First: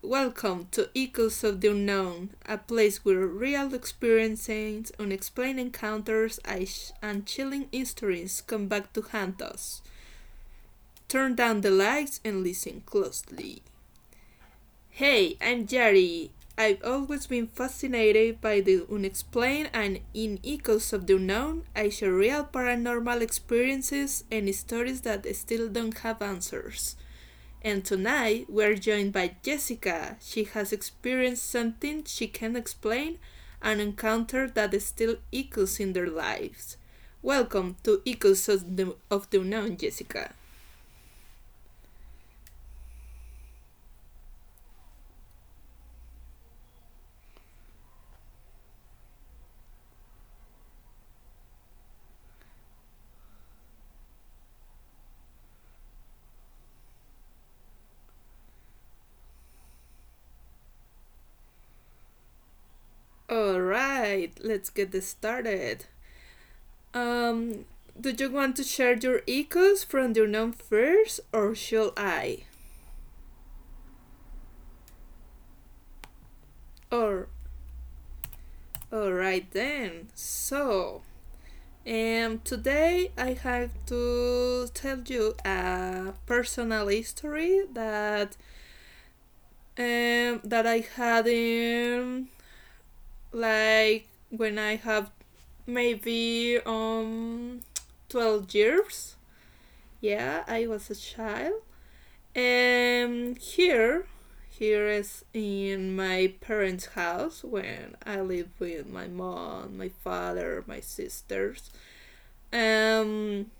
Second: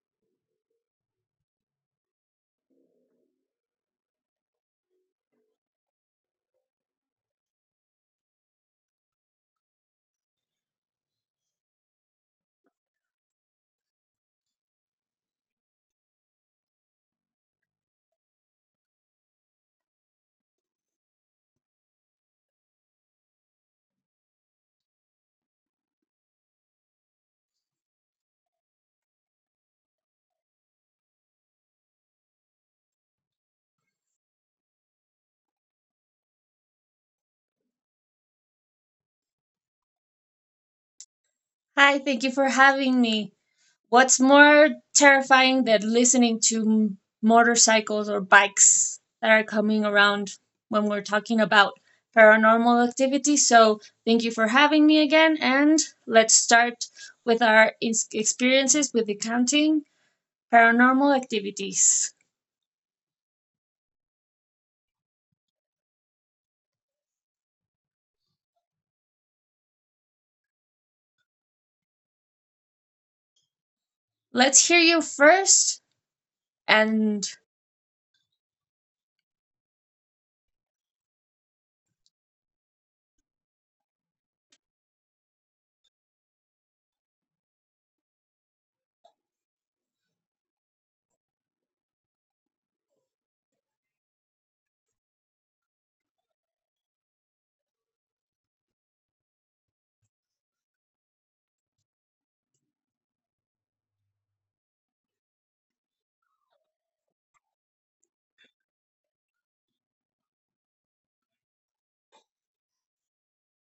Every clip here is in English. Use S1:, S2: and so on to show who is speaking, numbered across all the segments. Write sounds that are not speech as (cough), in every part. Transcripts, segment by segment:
S1: Welcome to Echoes of the Unknown, a place where real experiences, unexplained encounters, and chilling histories come back to haunt us. Turn down the lights and listen closely. Hey, I'm Jerry. I've always been fascinated by the unexplained, and in Echoes of the Unknown, I share real paranormal experiences and stories that still don't have answers. And tonight we're joined by Jessica. She has experienced something she can't explain, an encounter that still echoes in their lives. Welcome to Echoes of the Unknown, Jessica.
S2: Hi, thank you for having me. What's more terrifying than listening to motorcycles or bikes that are coming around when we're talking about paranormal activity? So, thank you for having me again, and let's start with our experiences with accounting paranormal activities.
S1: All right, let's get this started. Um, do you want to share your echoes from the unknown first, or shall I?
S2: Let's hear you first, and
S1: Or all right then. So, and today I have to tell you a personal history that that I had in, like, when I have maybe, 12 years. Yeah, I was a child. And here is in my parents' house when I live with my mom, my father, my sisters. Um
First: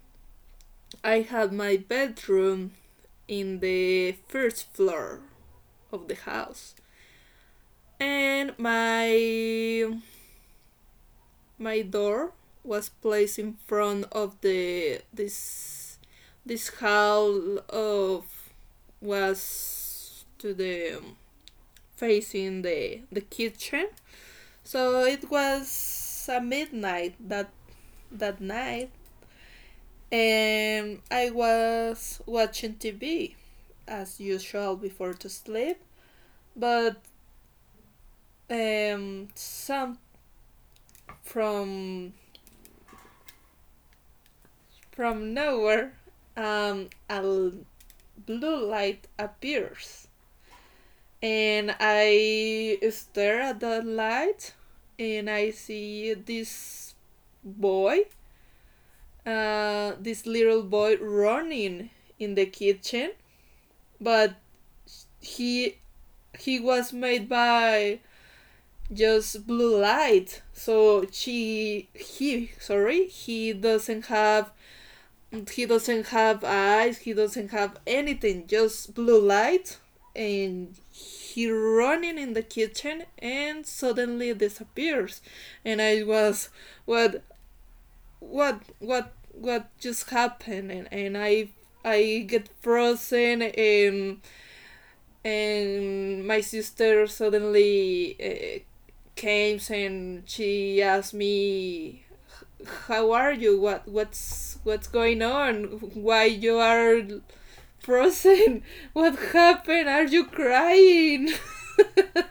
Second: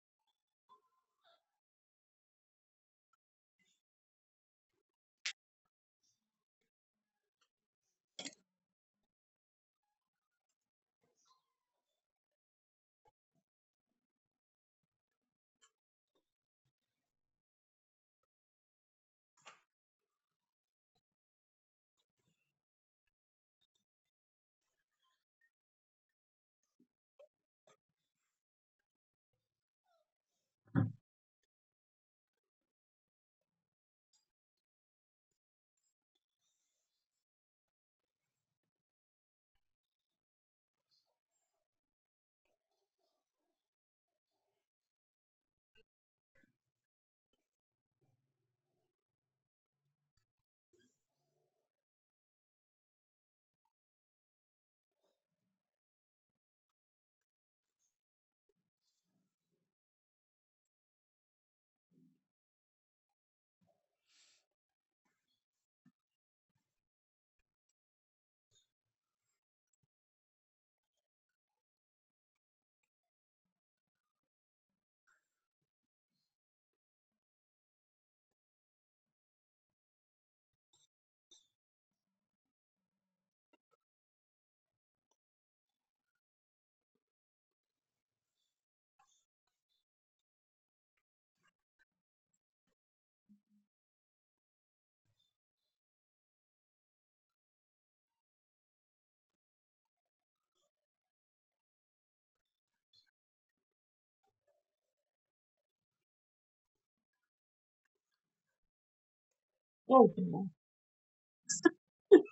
S1: I had my bedroom in the first floor of the house, and my door was placed in front of the this this hall of, was to the, facing the kitchen. So it was a midnight that night, and I was watching TV as usual before to sleep. But some, from from nowhere, a blue light appears, and I stare at that light, and I see boy, this little boy running in the kitchen, but he he was made by just blue light, so she, he, sorry, he doesn't have. He doesn't have eyes, he doesn't have anything, just blue light. And he running in the kitchen and suddenly disappears. And I was, what what just happened, and I get frozen, and my sister suddenly came and she asked me, how are you, what's going on, why you are frozen? (laughs) What happened? Are you crying? (laughs)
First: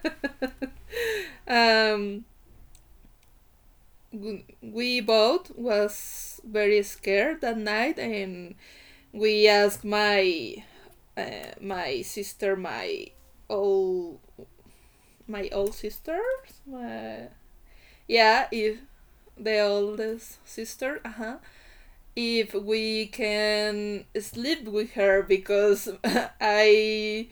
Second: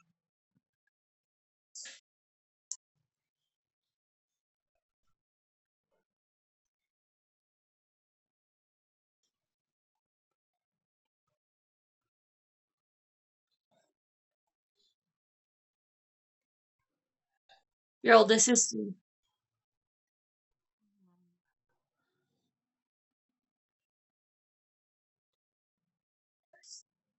S1: um we both was very scared that night, and we asked my, my sister, my old, my old sisters, my,
S2: your
S1: yeah,
S2: oldest
S1: if
S2: sister.
S1: the oldest sister, uh huh. If we can sleep with her, because (laughs) I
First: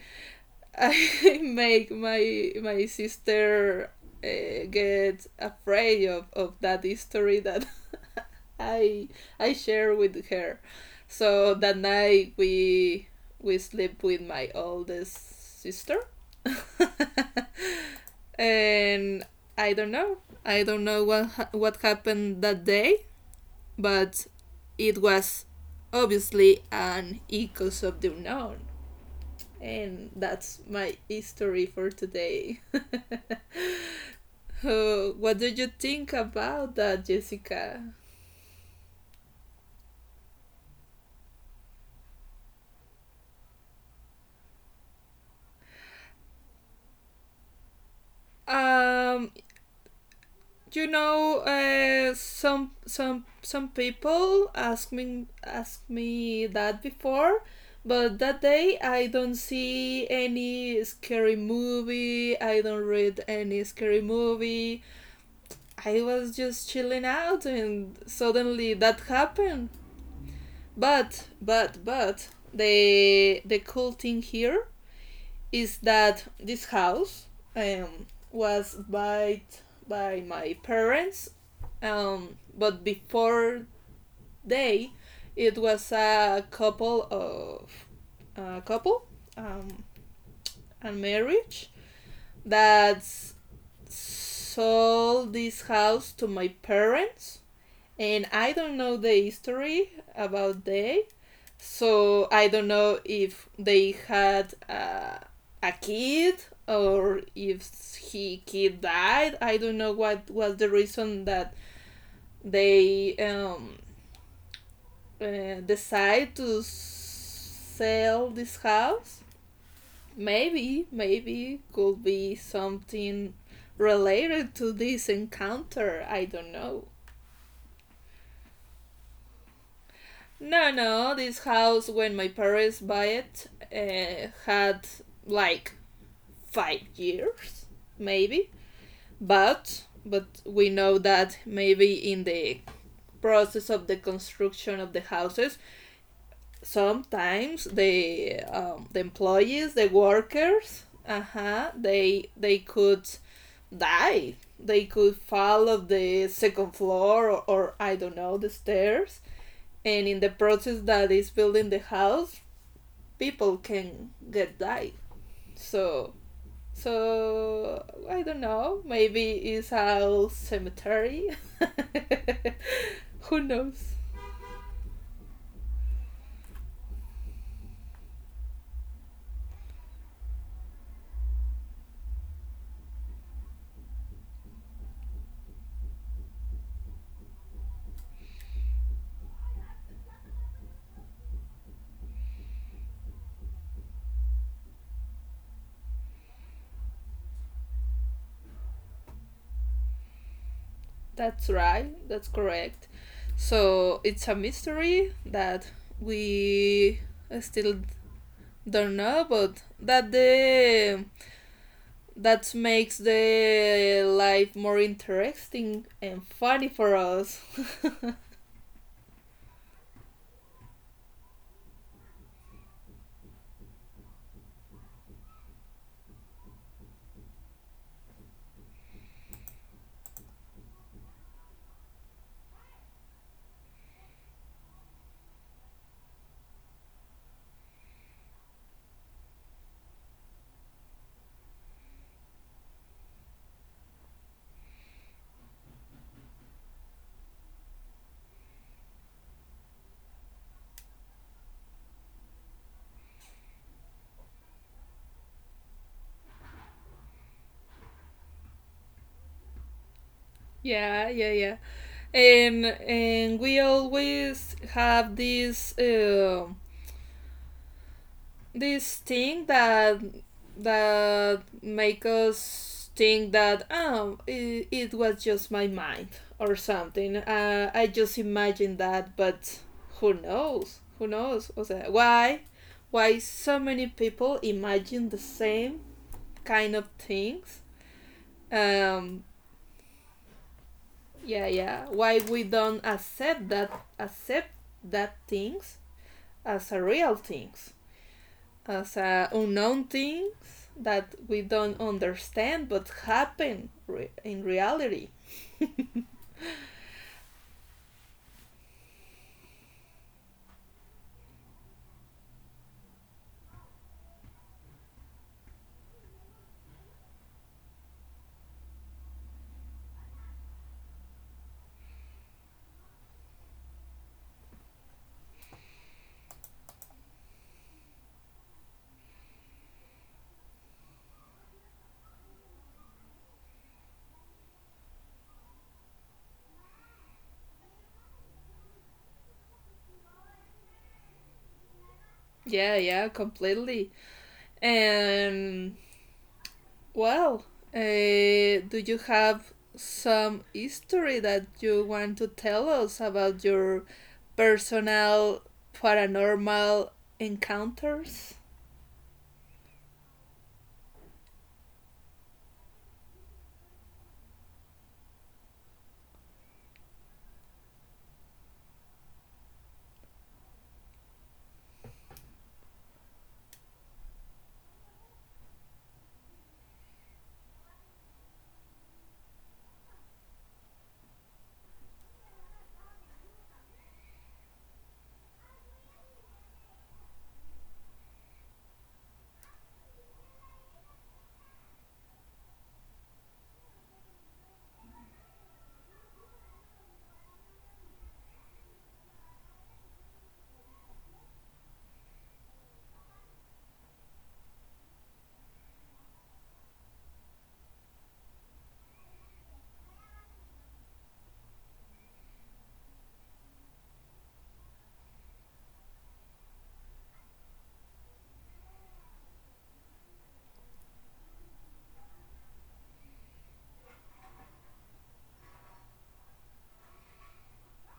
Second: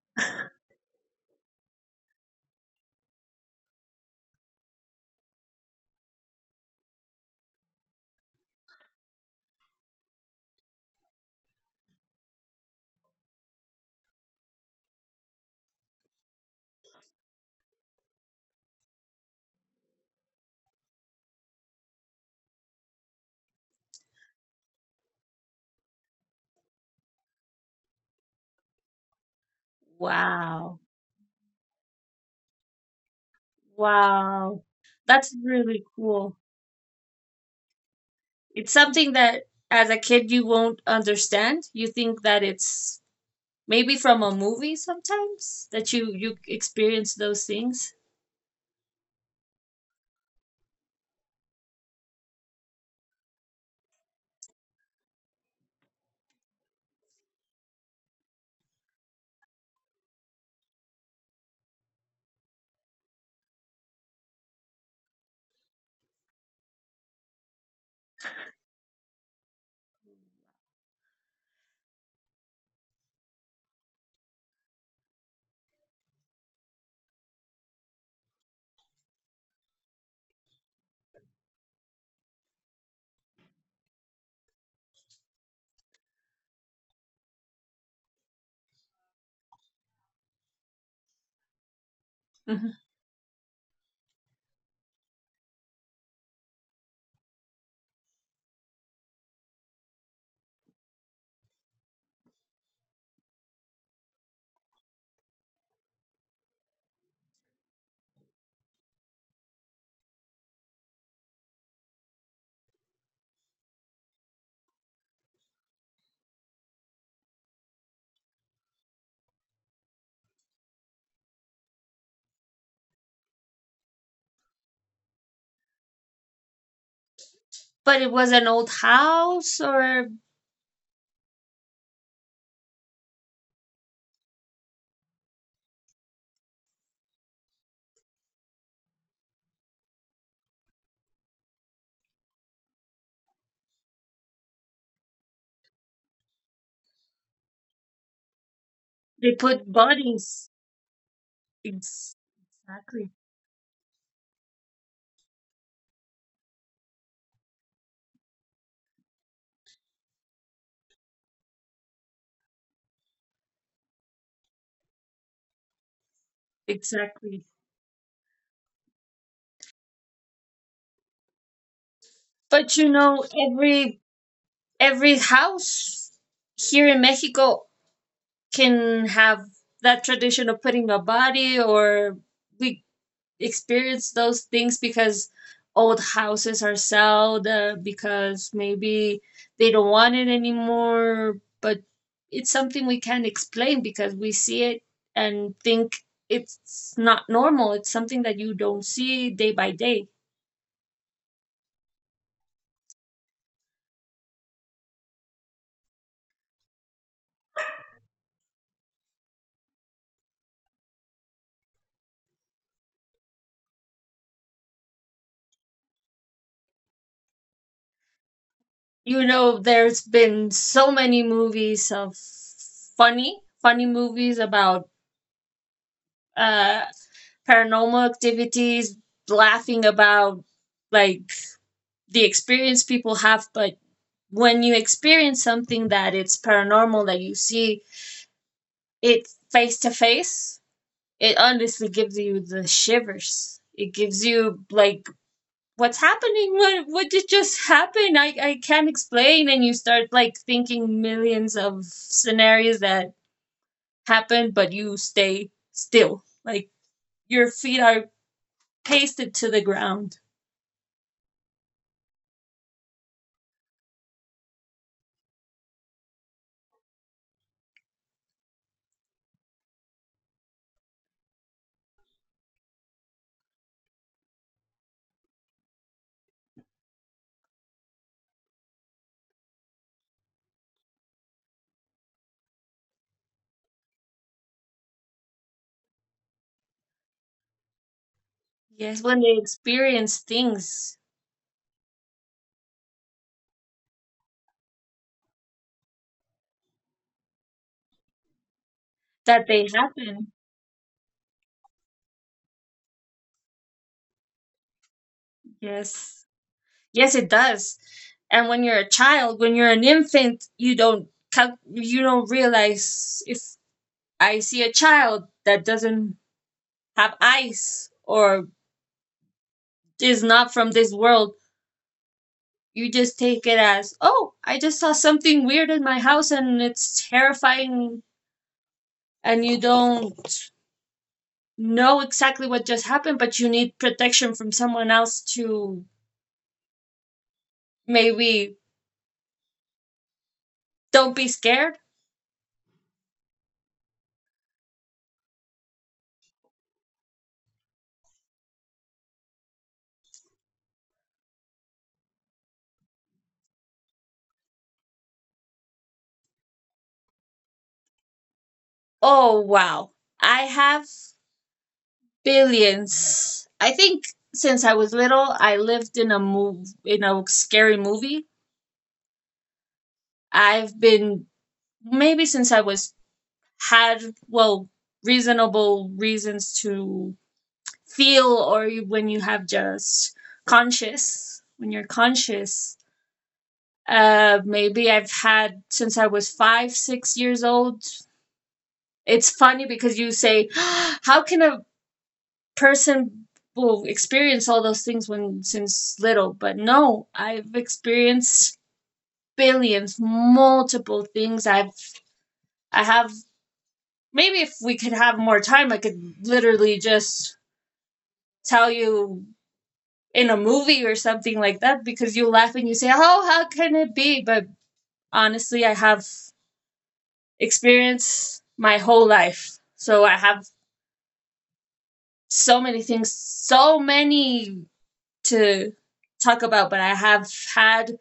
S1: I make my sister get afraid of that history that (laughs) I I share with her. So that night we sleep with my oldest sister. (laughs) And I don't know. I don't know what happened that day, but it was obviously an echoes of the unknown, and
S2: Wow,
S1: that's my history for today. (laughs)
S2: wow,
S1: Uh,
S2: that's
S1: what do you
S2: really
S1: think
S2: cool.
S1: about that, Jessica?
S2: It's something that as a kid you won't understand. You think that it's maybe from a movie sometimes that you experience those things.
S1: Um, some people ask me that before, but that day I don't see any scary movie. I don't read any scary movie. I was just chilling out, and suddenly that happened. But the cool thing here is that this house, um, was bought by my parents, but before they, it was a couple, um, and marriage
S2: Mhm.
S1: that sold this house to my parents, and I don't know the history about they, so I don't know if they had a kid, or if he kid died. I don't know what was the reason that they decide to sell this house. Maybe, maybe could be something related to this encounter. I don't know.
S2: But it was an old house or
S1: No, no, this house when my parents buy it had like 5 years, maybe. But we know that maybe in the process of the construction of the houses, sometimes the, the
S2: they
S1: employees,
S2: put
S1: the
S2: bodies.
S1: workers, uh huh,
S2: Ex-
S1: they could
S2: Exactly.
S1: die. They could fall of the second floor, or I don't know, the stairs. And in the process that is building the house, people can get died. So
S2: Exactly.
S1: so I don't know. Maybe it's a cemetery.
S2: But you know,
S1: (laughs) Who knows?
S2: every house here in Mexico can have that tradition of putting a body, or we experience those things because old houses are sold, because maybe they don't want it anymore, but it's something we can't explain because we see it and think it's not normal. It's something that you don't see day by day.
S1: That's right. That's correct. So it's a mystery that we still don't know, but that the, that makes the life more interesting and funny for us.
S2: You know, there's been so many movies of funny movies about uh paranormal activities, laughing about, like, the experience people have. But when you experience something that it's paranormal, that you see it face to face, it honestly gives you the shivers. It gives you, like, what's happening? What did just happen? I can't explain. And you start like thinking millions of scenarios that happened, but you stay still, like your feet are pasted to the ground.
S1: (laughs) Yeah, yeah, yeah. And we always have this thing that make us think that, oh, it was just my mind, or something, I just imagined that, but who knows, who knows, o sea, why so many people imagine the same kind of things.
S2: Yes, when
S1: um
S2: they experience things
S1: yeah, yeah, why we don't accept that things as a real things, as a
S2: that they
S1: unknown
S2: happen.
S1: things that we don't understand, but happen in reality.
S2: Yes. Yes, it does. And when you're a child, when you're an infant, you don't you don't realize if I see a child that doesn't have eyes or is not from this world, you just take it as, "Oh, I just saw something weird in my house and it's terrifying." And you don't know exactly what just happened, but you need protection from someone else to maybe don't be scared.
S1: Yeah, yeah, completely. And, well, uh, do you have some history that you want to tell us about your personal paranormal encounters?
S2: Oh, wow. I have billions. I think since I was little, I lived in a scary movie. I've been, maybe since I was, had, well, reasonable reasons to feel, or when you have just conscious, when you're conscious, uh, maybe I've had since I was five or six years old. It's funny because you say, (gasps) how can a person will experience all those things when since little? But no, I've experienced billions, multiple things. I have, maybe if we could have more time, I could literally just tell you in a movie or something like that, because you laugh and you say, oh, how can it be? But honestly, I have experienced my whole life, so I have so many things, so many to talk about. But I have had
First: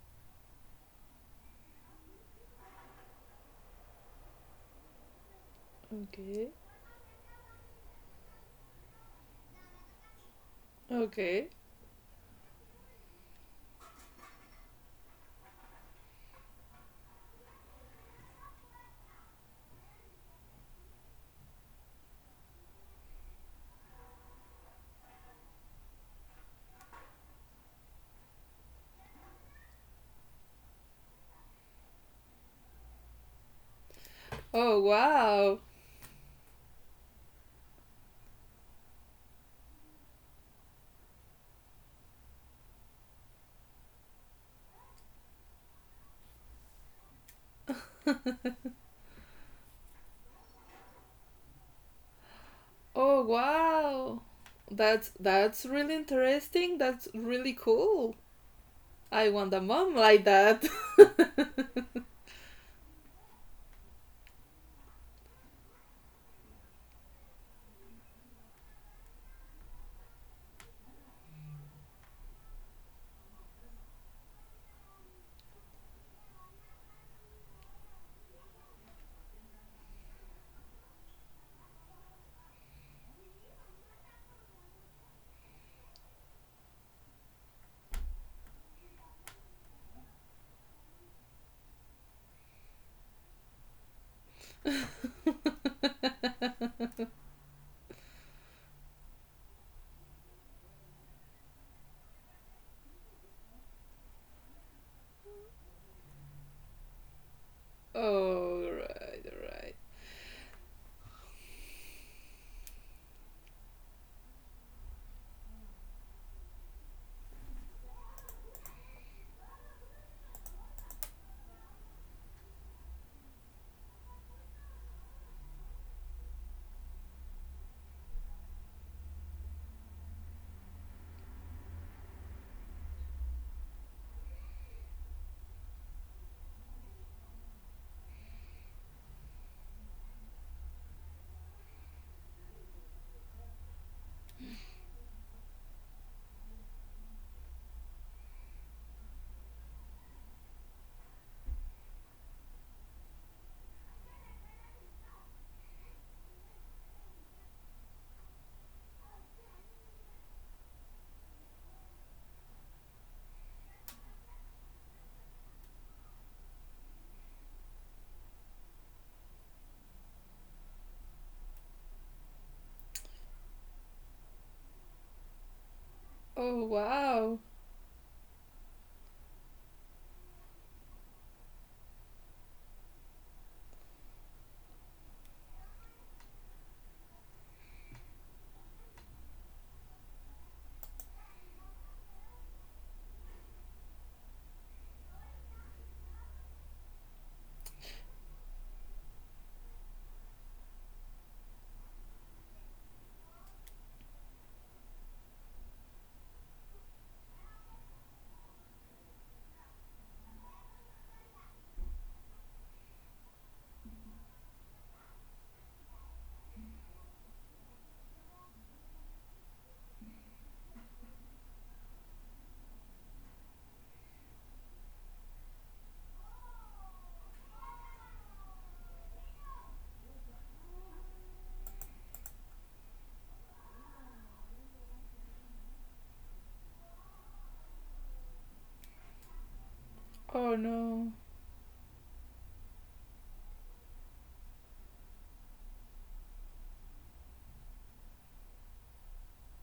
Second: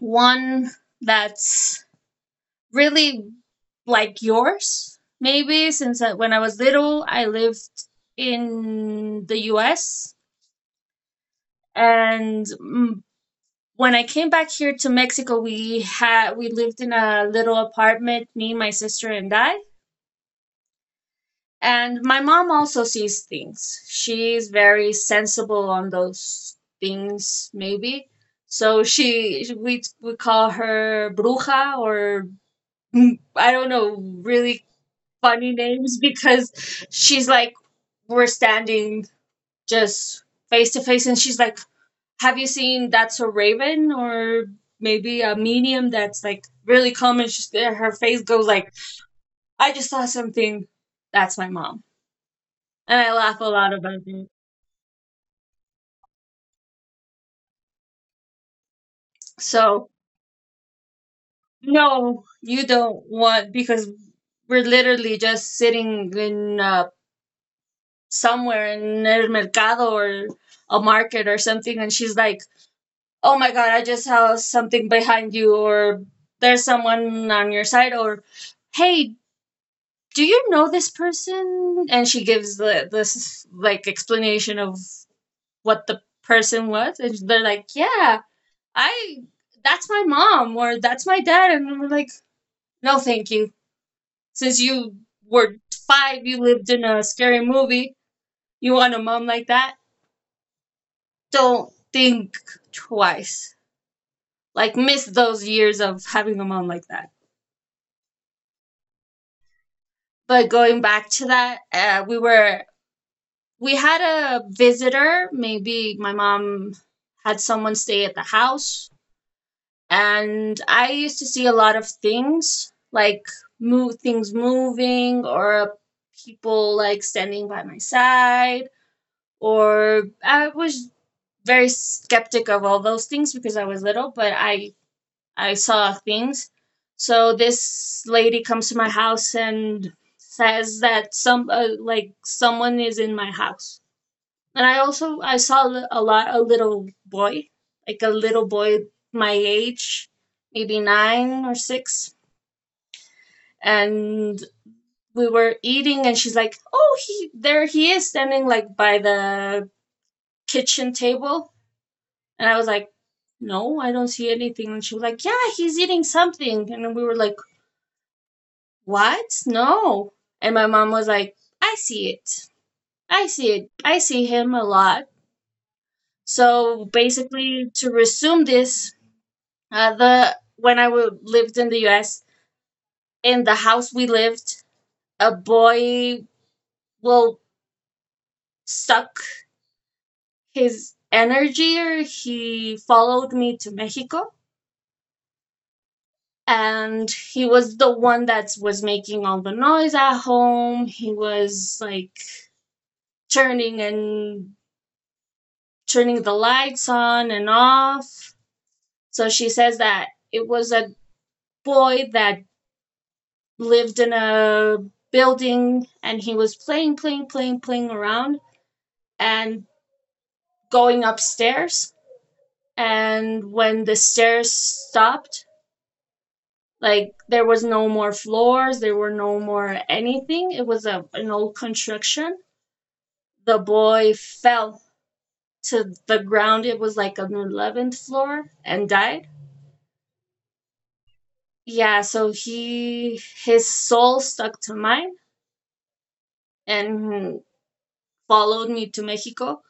S2: one that's really like yours, maybe, since, when I
S1: Okay.
S2: was little, I lived in the US.
S1: Okay.
S2: And mm, when I came back here to Mexico, we had we lived in a little apartment, me, my sister, and I. And my mom also sees things. She's very sensible on those things, maybe. So she, we call her bruja, or mm, I don't know, really
S1: Oh,
S2: funny
S1: wow.
S2: names, because she's like, we're standing just face to face, and she's like, "Have you seen? That's a Raven." Or maybe a medium that's like really calm, and she's, her face goes like, "I just saw something." That's my mom. And I
S1: Oh,
S2: laugh a lot about
S1: wow.
S2: it.
S1: That's really interesting. That's really cool. I want a
S2: So,
S1: mom like that.
S2: no, you don't want, because we're literally just sitting in a somewhere in El Mercado, or a market or something, and she's like, "Oh my God, I just saw something behind you," or "There's someone on your side," or "Hey, do you know this person?" And she gives the, this like explanation of what the person was, and they're like, "Yeah, I." That's my mom, or that's my dad, and we're like, no, thank you. Since you were five, you lived in
S1: (laughs)
S2: a scary movie. You want a mom like that? Don't think twice. Like, miss those years of having a mom like that.
S1: Oh, right, right.
S2: But going back to that, we were, we had a visitor. Maybe my mom had someone stay at the house, and I used to see a lot of things, like move, things moving, or people like standing by my side, or I was very skeptic of all those things because I was little, but I saw things. So this lady comes to my house and says that some, like someone is in my house. And I also, I saw a lot, a little boy, like a little boy my age, maybe 9 or 6, and we were eating and she's like, "Oh, he, there he is, standing like by the kitchen table." And I was like, no, I don't see anything. And she was like, yeah, he's eating something. And we were like, what? No. And my mom was like, I see it. I see it. I see him a lot.
S1: Oh,
S2: So
S1: wow.
S2: basically, to resume this, the when I lived in the U.S., in the house we lived, a boy will suck his energy, or he followed me to Mexico, and he was the one that was making all the noise at home. He was like turning and turning the lights on and off. So she says that it was a boy that lived in a building, and he was playing, playing, playing, playing around and going upstairs. And when the stairs stopped, like there was no more floors, there were no more anything. It was a, an old construction. The boy fell to the ground. It was like an 11th floor and died.
S1: Oh, no.
S2: Yeah, so he, his soul stuck to mine and followed me to Mexico,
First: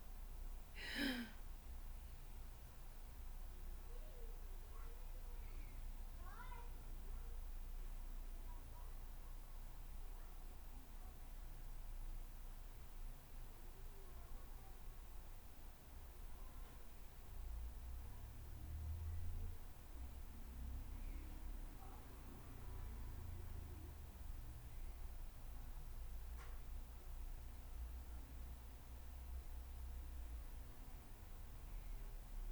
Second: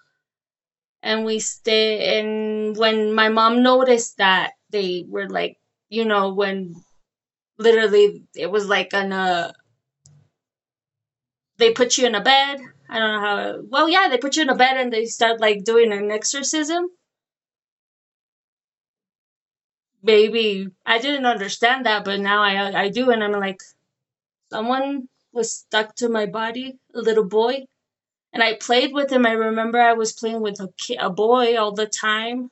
S2: and we stay, and when my mom noticed that they were like, you know, when literally it was like on a, they put you in a bed. I don't know how, well, yeah, they put you in a bed and they start like doing an exorcism. Maybe I didn't understand that, but now I do, and I'm like, someone was stuck to my body, a little boy, and I played with him. I remember I was playing with a, a boy all the time.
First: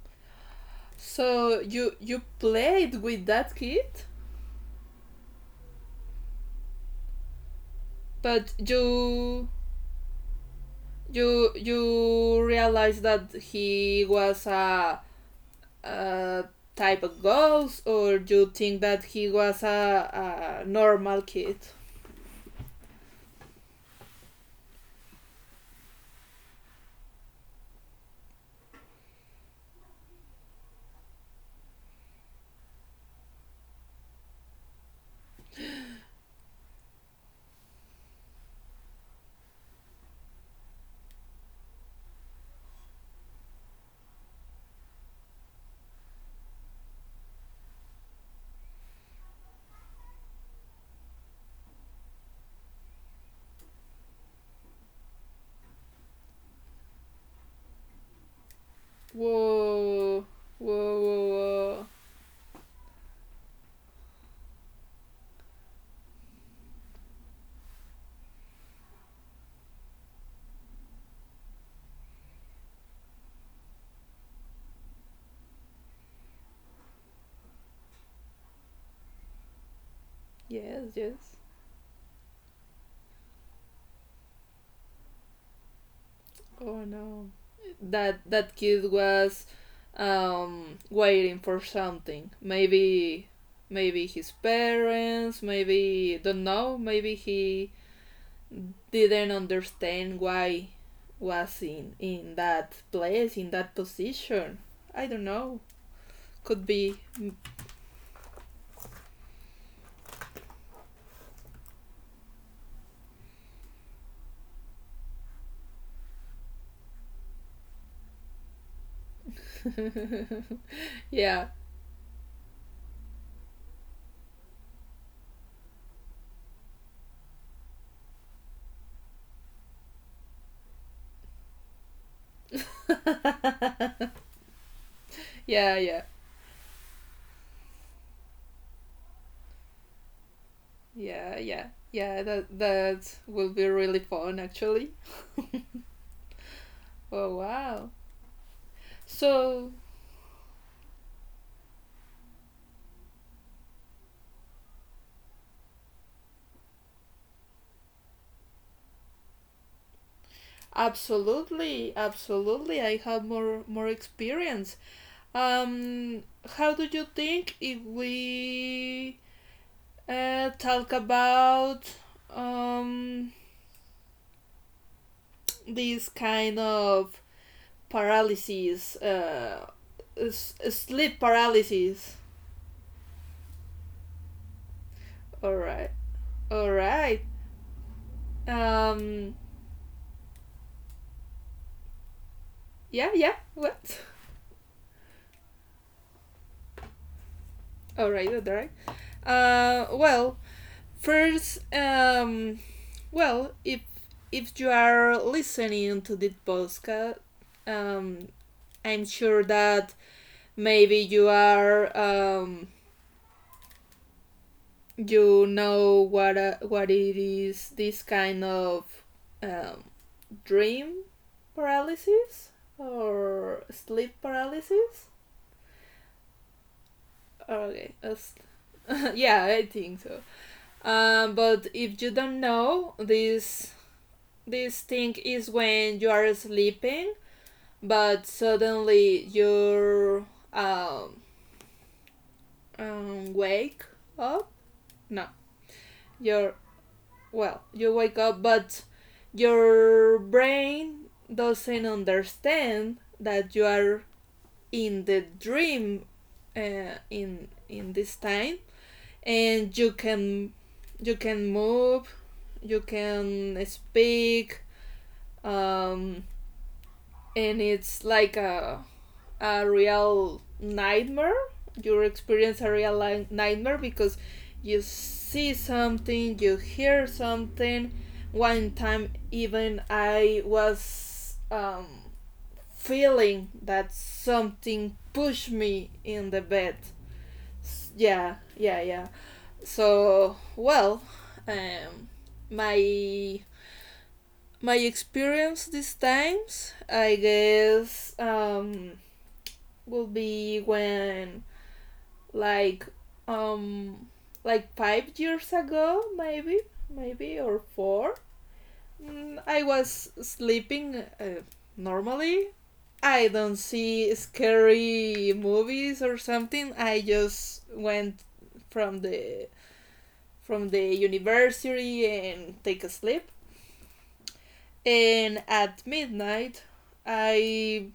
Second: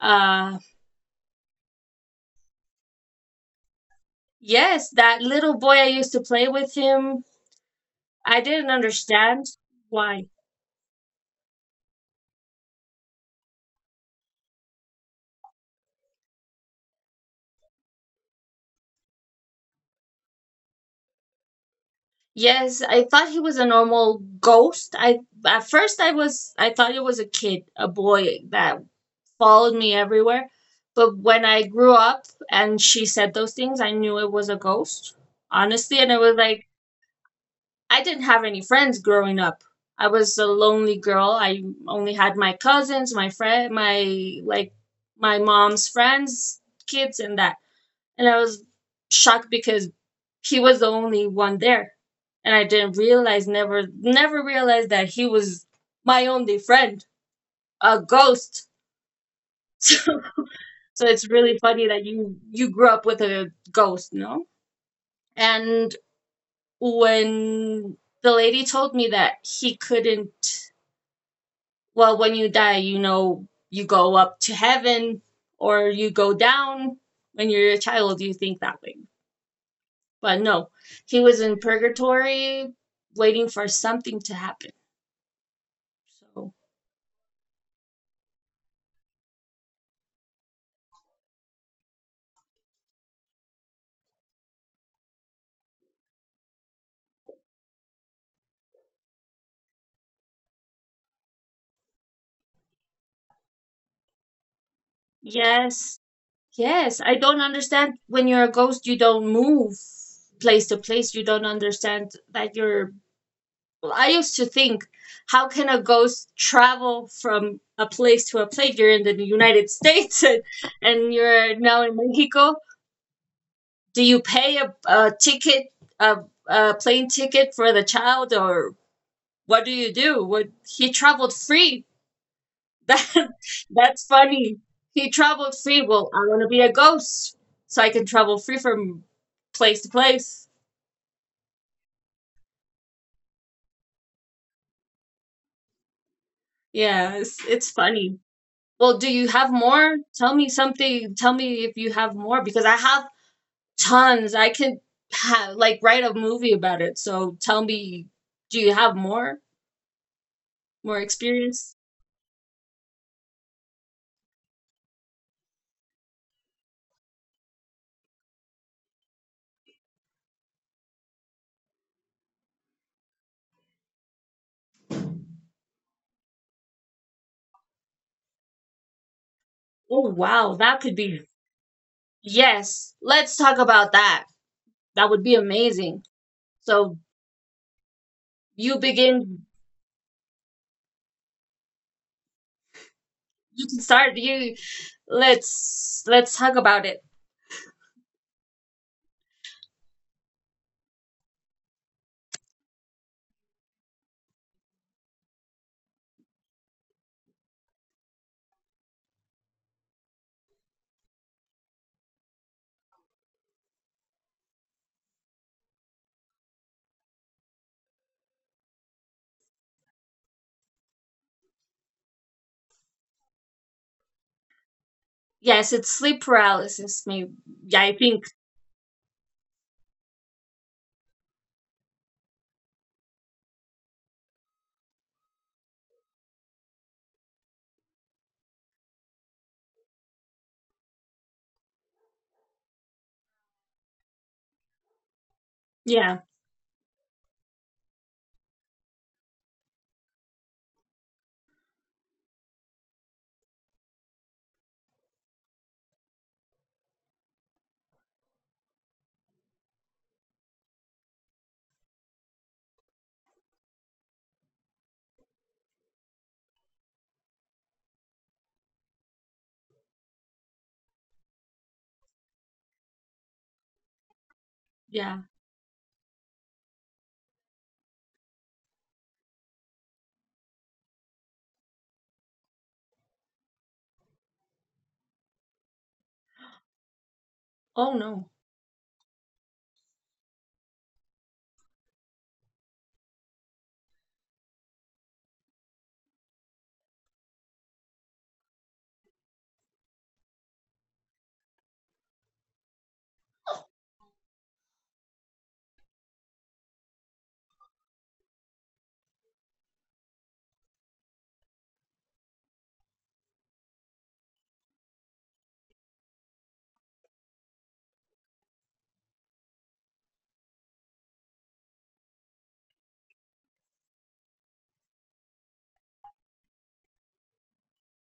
S2: Uh,
S1: So you played with that kid,
S2: yes, that little boy I used to play with him. I
S1: but
S2: didn't understand
S1: you
S2: why.
S1: you you realized that he was a type of ghost, or you think that he was a normal kid?
S2: Yes, I thought he was a normal ghost. I, at first I was, I thought it was a kid, a boy that followed me everywhere. But when I grew up and she said those things, I knew it was a ghost. Honestly, and I was like, I didn't have any friends growing up. I was a lonely girl. I only had my cousins, my friend, my like my mom's friends, kids, and that. And I was shocked because he was the only one there, and I didn't realize, never, never realized that he was my only friend, a ghost. (laughs) So,
S1: Whoa, whoa,
S2: so it's
S1: whoa,
S2: really funny
S1: whoa.
S2: that you grew up with a ghost, no? And when the lady told me that he couldn't, well, when you die, you know, you go up to heaven or you go down. When you're a child, you think that way. But no,
S1: Yes,
S2: he was
S1: yes.
S2: in purgatory waiting for something to happen. So,
S1: Oh, no. That kid was waiting for something. Maybe, maybe his parents, maybe don't know, maybe he didn't understand why was in that place, in that position. I don't know.
S2: yes,
S1: Could
S2: yes,
S1: be.
S2: I don't understand. When you're a ghost, you don't move place to place. You don't understand that you're. Well, I used to think, how can a ghost travel from a place to a place? You're in the United (laughs) States, and you're
S1: Yeah.
S2: now in Mexico. Do you pay a ticket, a, a plane ticket for the child? Or what do you do? What, he traveled free? (laughs) That, that's funny. He traveled free.
S1: Yeah,
S2: Well,
S1: yeah.
S2: I want to be a ghost so I can travel free from place to place.
S1: Yeah, yeah. Yeah, that that will be really fun actually.
S2: Yeah,
S1: Oh,
S2: it's
S1: wow.
S2: funny. Well, do you have
S1: So
S2: more? Tell me something. Tell me if you have more, because I have tons. I can like write a movie about it. So tell me, do you have more, more experience?
S1: absolutely, absolutely I have more experience. Um how do you think if we talk about um these kind of paralysis uh
S2: Oh, wow. That could be.
S1: sleep paralysis.
S2: Yes. Let's talk about that. That would be
S1: All
S2: amazing.
S1: right. All
S2: So
S1: right.
S2: you begin,
S1: Um yeah,
S2: you
S1: yeah.
S2: can start.
S1: What?
S2: You, let's talk about it.
S1: (laughs) All right, all right. Well, first, well, if you are listening to this podcast, um, I'm sure that maybe you are, you know what, what it is, this kind of, um, dream paralysis or sleep paralysis.
S2: Yes, it's sleep paralysis. Maybe. Yeah,
S1: Okay,
S2: I
S1: (laughs)
S2: think.
S1: yeah, I think so. But if you don't know, this thing is when you are sleeping, but suddenly you're, um, wake up. No,
S2: Yeah.
S1: you're well, you wake up, but your brain doesn't understand that you are in the dream, in this time, and you can move, you can speak. Um, and it's like a real nightmare. You experience a real nightmare because you
S2: Yeah.
S1: see something, you hear something. One time, even I was feeling that something pushed me in the bed.
S2: Oh no. (gasps)
S1: Yeah, yeah, yeah. So, well, um, my my experience these times, I guess, will be when, like um like 5 years ago, maybe, maybe or 4, I was sleeping normally. I don't see scary movies or something. I just went from the, from the university and take a sleep. And at midnight, I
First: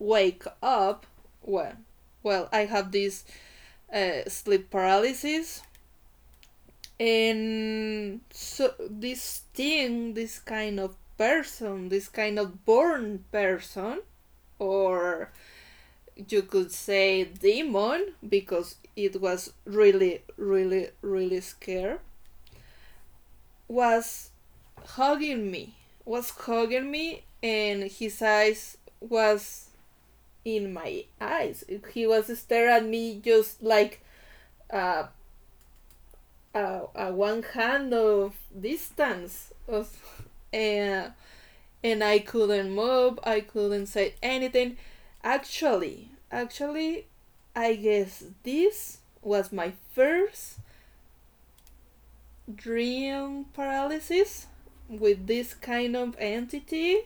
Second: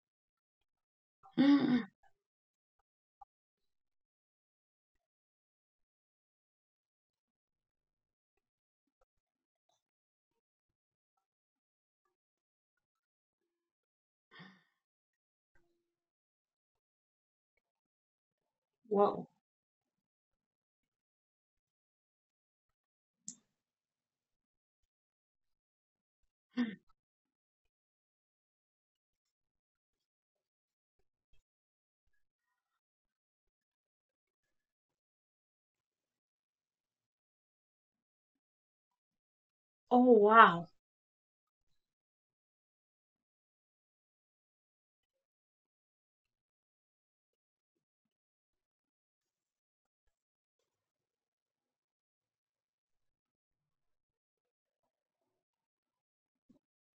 S1: wake up. Well,
S2: Mm.
S1: well, I have this sleep paralysis, and so, this kind of born person, or you could say demon, because it
S2: Whoa.
S1: was really, really, really scared. Was hugging me was hugging me and his eyes was in my eyes, he was staring at me just like, uh, a one hand of distance of,
S2: Oh wow.
S1: uh, and I couldn't move, I couldn't say anything. Actually, actually, I guess this was my first dream paralysis with this kind of entity.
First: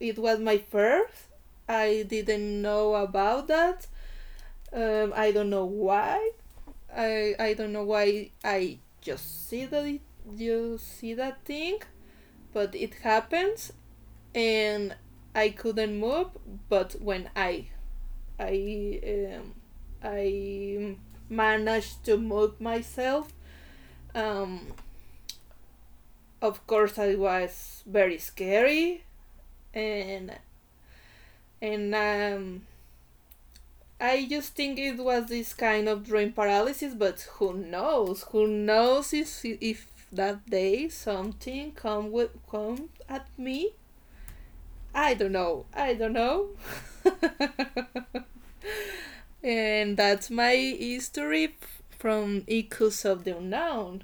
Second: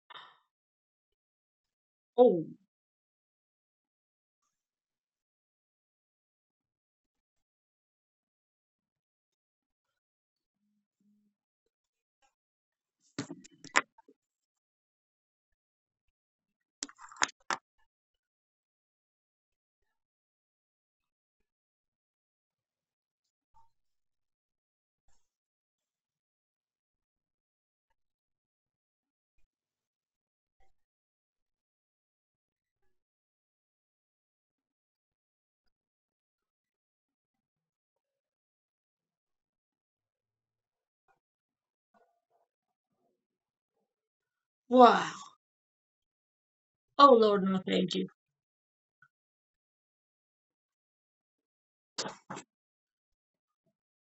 S1: It was my first. I
S2: Oh
S1: didn't know about that. I don't know why. I don't know why I just see that, you see that thing. But it happens, and I couldn't move. But when I um, I managed to move myself, um, of course I was very scary, and and I just think it was this kind of dream paralysis, but who knows, who knows, if that day something come with come at me. I
S2: wow.
S1: don't know, I don't know.
S2: Oh Lord, no, thank you.
S1: (laughs) And that's my history from Echoes of the Unknown.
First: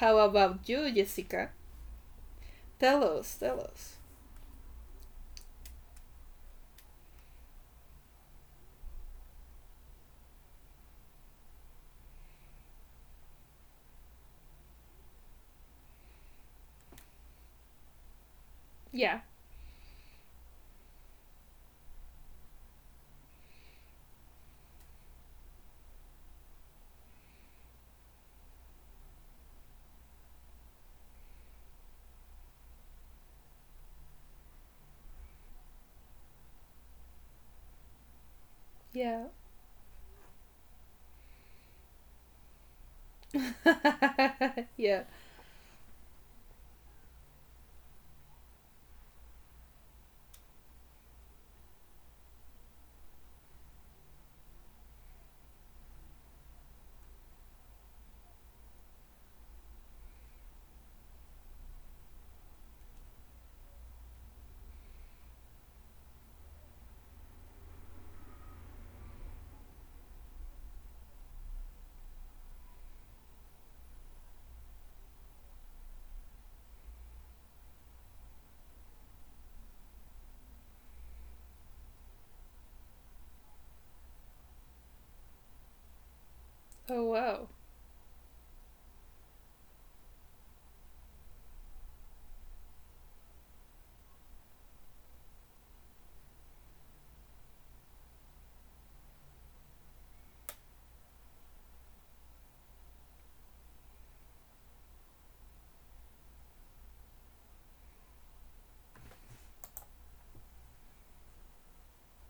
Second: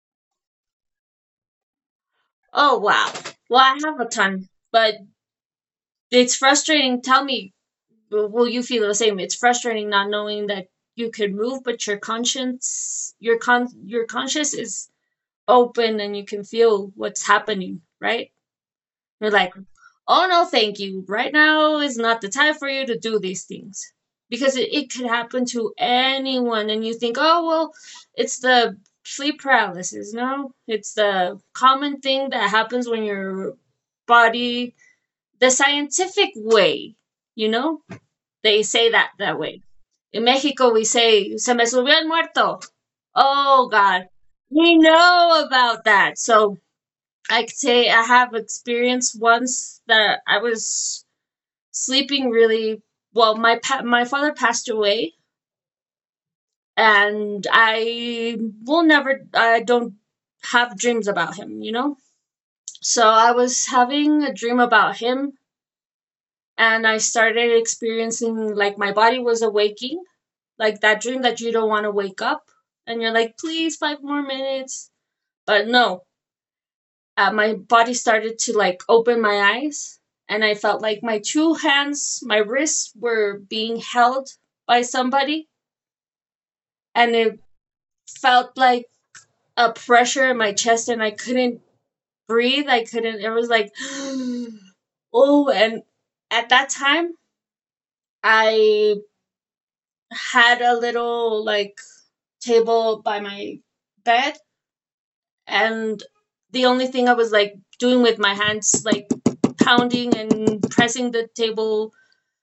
S1: How about you, Jessica?
S2: Oh
S1: Tell
S2: wow.
S1: us, tell
S2: Well, I
S1: us.
S2: have a ton, but it's frustrating. Tell me, but will you feel the same? It's frustrating not knowing that you could move, but your conscience, your con, your conscience is open, and you can feel what's happening, right?
S1: Yeah.
S2: You're like, oh no, thank you. Right now is not the time for you to do these things, because it could happen to anyone, and you think, oh well, it's the sleep paralysis. No, it's the common thing that happens when your body, the scientific way, you know, they say that
S1: Yeah.
S2: that way, in Mexico, we say, se me subió el muerto. Oh, God. We
S1: (laughs) Yeah.
S2: know about that. So I could say I have experienced once that I was sleeping really well. My my father passed away, and I will never. I don't have dreams about him. You know. So I was having a dream about him, and I started experiencing like my body was awaking, like that dream that you don't want to wake up, and you're like, please, five more minutes. But no, my body started to like open my eyes, and I felt like my two hands, my wrists were being held by somebody,
S1: Oh,
S2: and it
S1: wow.
S2: felt like a pressure in my chest, and I couldn't breathe. I couldn't. It was like (gasps) oh. And at that time I had a little like table by my bed, and the only thing I was like doing with my hands, like pounding and pressing the table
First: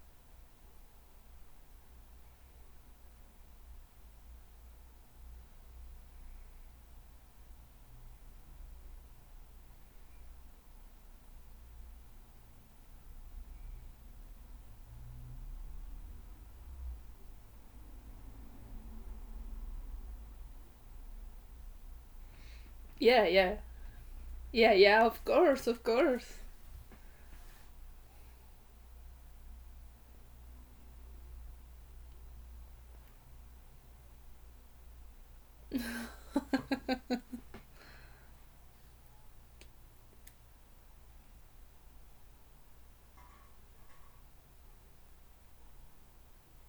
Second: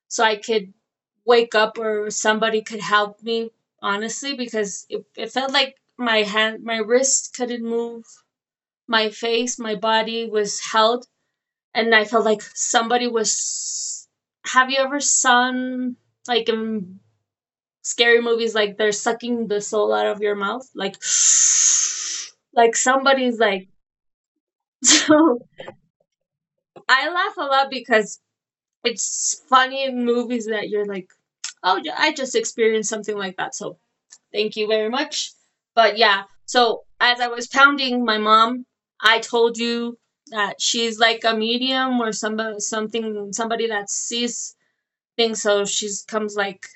S2: so I could wake up or somebody could help me, honestly, because it felt like my hand, my wrist couldn't move, my face, my body was held, and I felt like somebody was. Have you ever seen, like, in scary movies, like they're sucking the soul out of your mouth? Like, (sighs) like
S1: Yeah,
S2: somebody's
S1: yeah.
S2: like.
S1: Yeah,
S2: (laughs)
S1: yeah, of
S2: So.
S1: course, of course.
S2: I laugh a lot because it's funny in movies that you're like, oh, yeah, I just experienced something like that. So thank you very much. But yeah, so as I was pounding my mom, I told you that she's like a medium, or somebody, something, somebody that sees things. So she comes like,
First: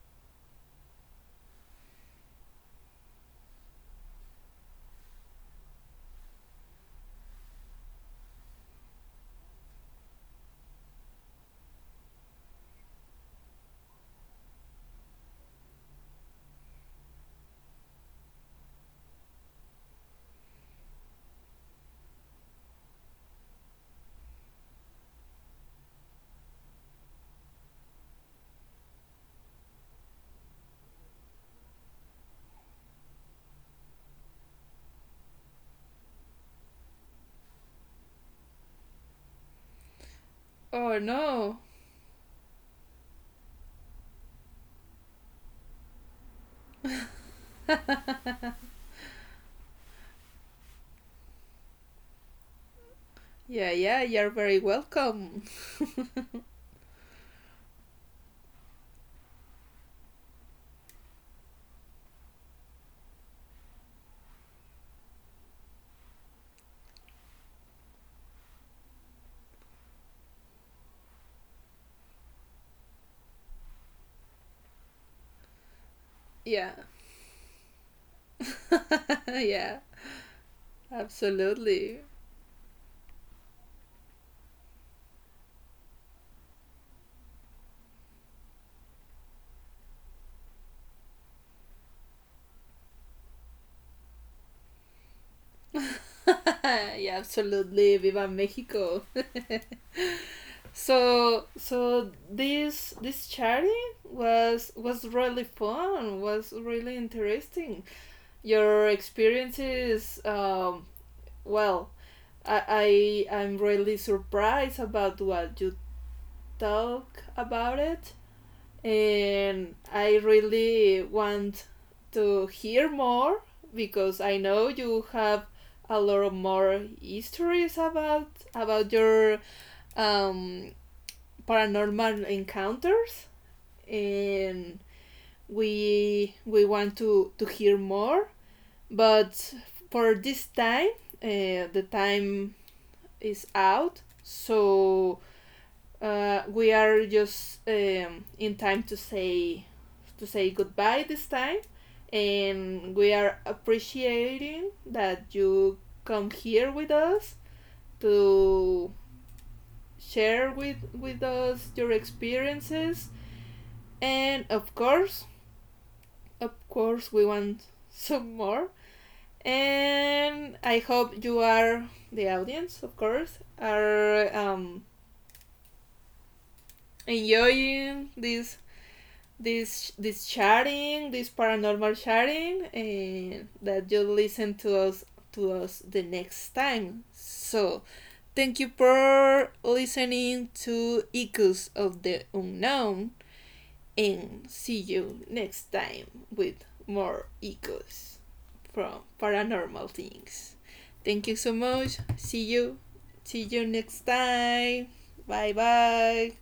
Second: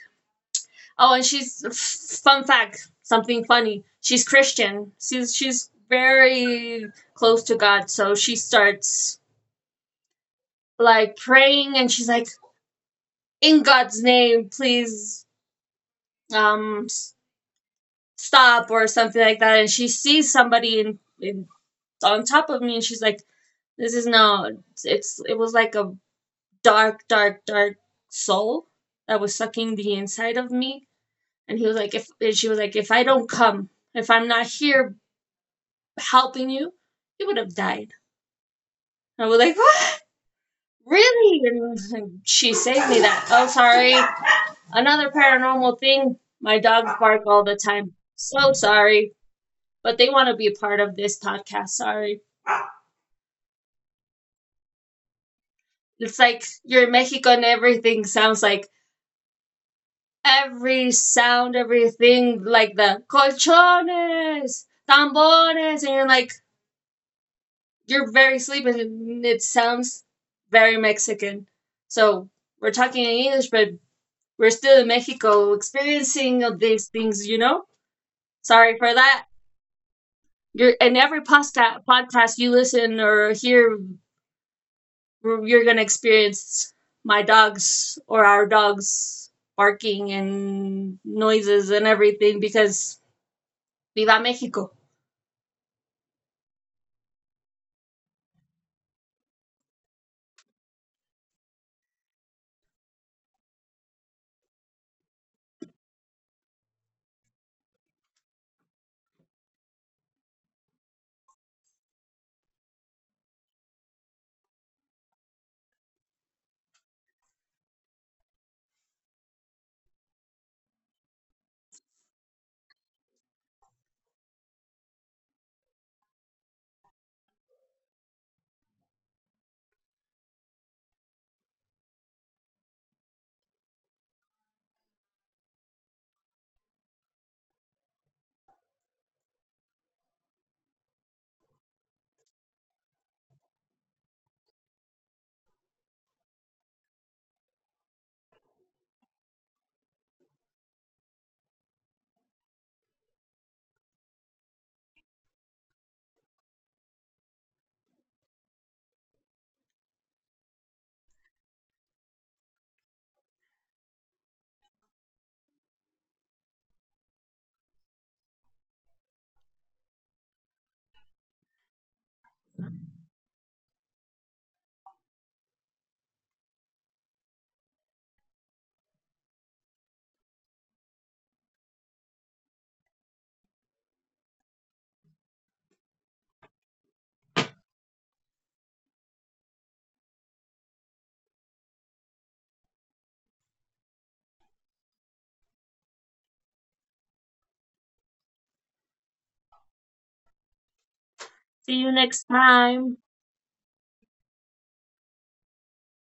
S2: oh, and she's, fun fact, something funny. She's Christian. She's very close to God. So she starts like praying, and she's like, in God's name, please, um stop or something like that. And she sees somebody in on top of me, and she's like, "This is no, it's, it was like a dark, dark, dark soul that was sucking the inside of me." And he was like, "If," and she was like, "If I don't come, if I'm not here helping you, you would have died." I was like, "What?
S1: Oh,
S2: Really?"
S1: no.
S2: And she saved me that. Oh, sorry. Another paranormal thing. My dogs bark all the time. So sorry. But they want to be a part of this podcast. Sorry.
S1: Yeah, yeah, you're very welcome.
S2: It's like you're Mexico, and everything sounds like every sound, everything like the colchones, tambores, and you're like, you're very sleepy, and it sounds very Mexican. So we're talking in English, but we're still in Mexico experiencing all
S1: Yeah,
S2: these things, you know? Sorry for that.
S1: (laughs) yeah,
S2: You're, and every podcast,
S1: absolutely.
S2: you listen or hear, you're gonna experience my dogs or our dogs barking and noises and everything, because Viva Mexico.
S1: (laughs) Yeah, absolutely. Viva Mexico. So, so this charity was really fun. Was really interesting. Your experiences. Well, I'm really surprised about what you talk about it, and I really want to hear more, because I know you have a lot more histories about your, um, paranormal encounters, and we want to hear more. But for this time, the time is out, so we are just, in time to say, to say goodbye this time, and we are appreciating that you come here with us to share with us your experiences. And of course, of course, we want (laughs) some more. And I hope you are, the audience, of course, are enjoying this chatting, this paranormal chatting, and that you listen to us, the next time. So thank you for listening to Echoes of the Unknown. And see you next time with more echoes from paranormal things. Thank you so much.
S2: See you
S1: See
S2: next
S1: you.
S2: time.
S1: See you next time. Bye bye.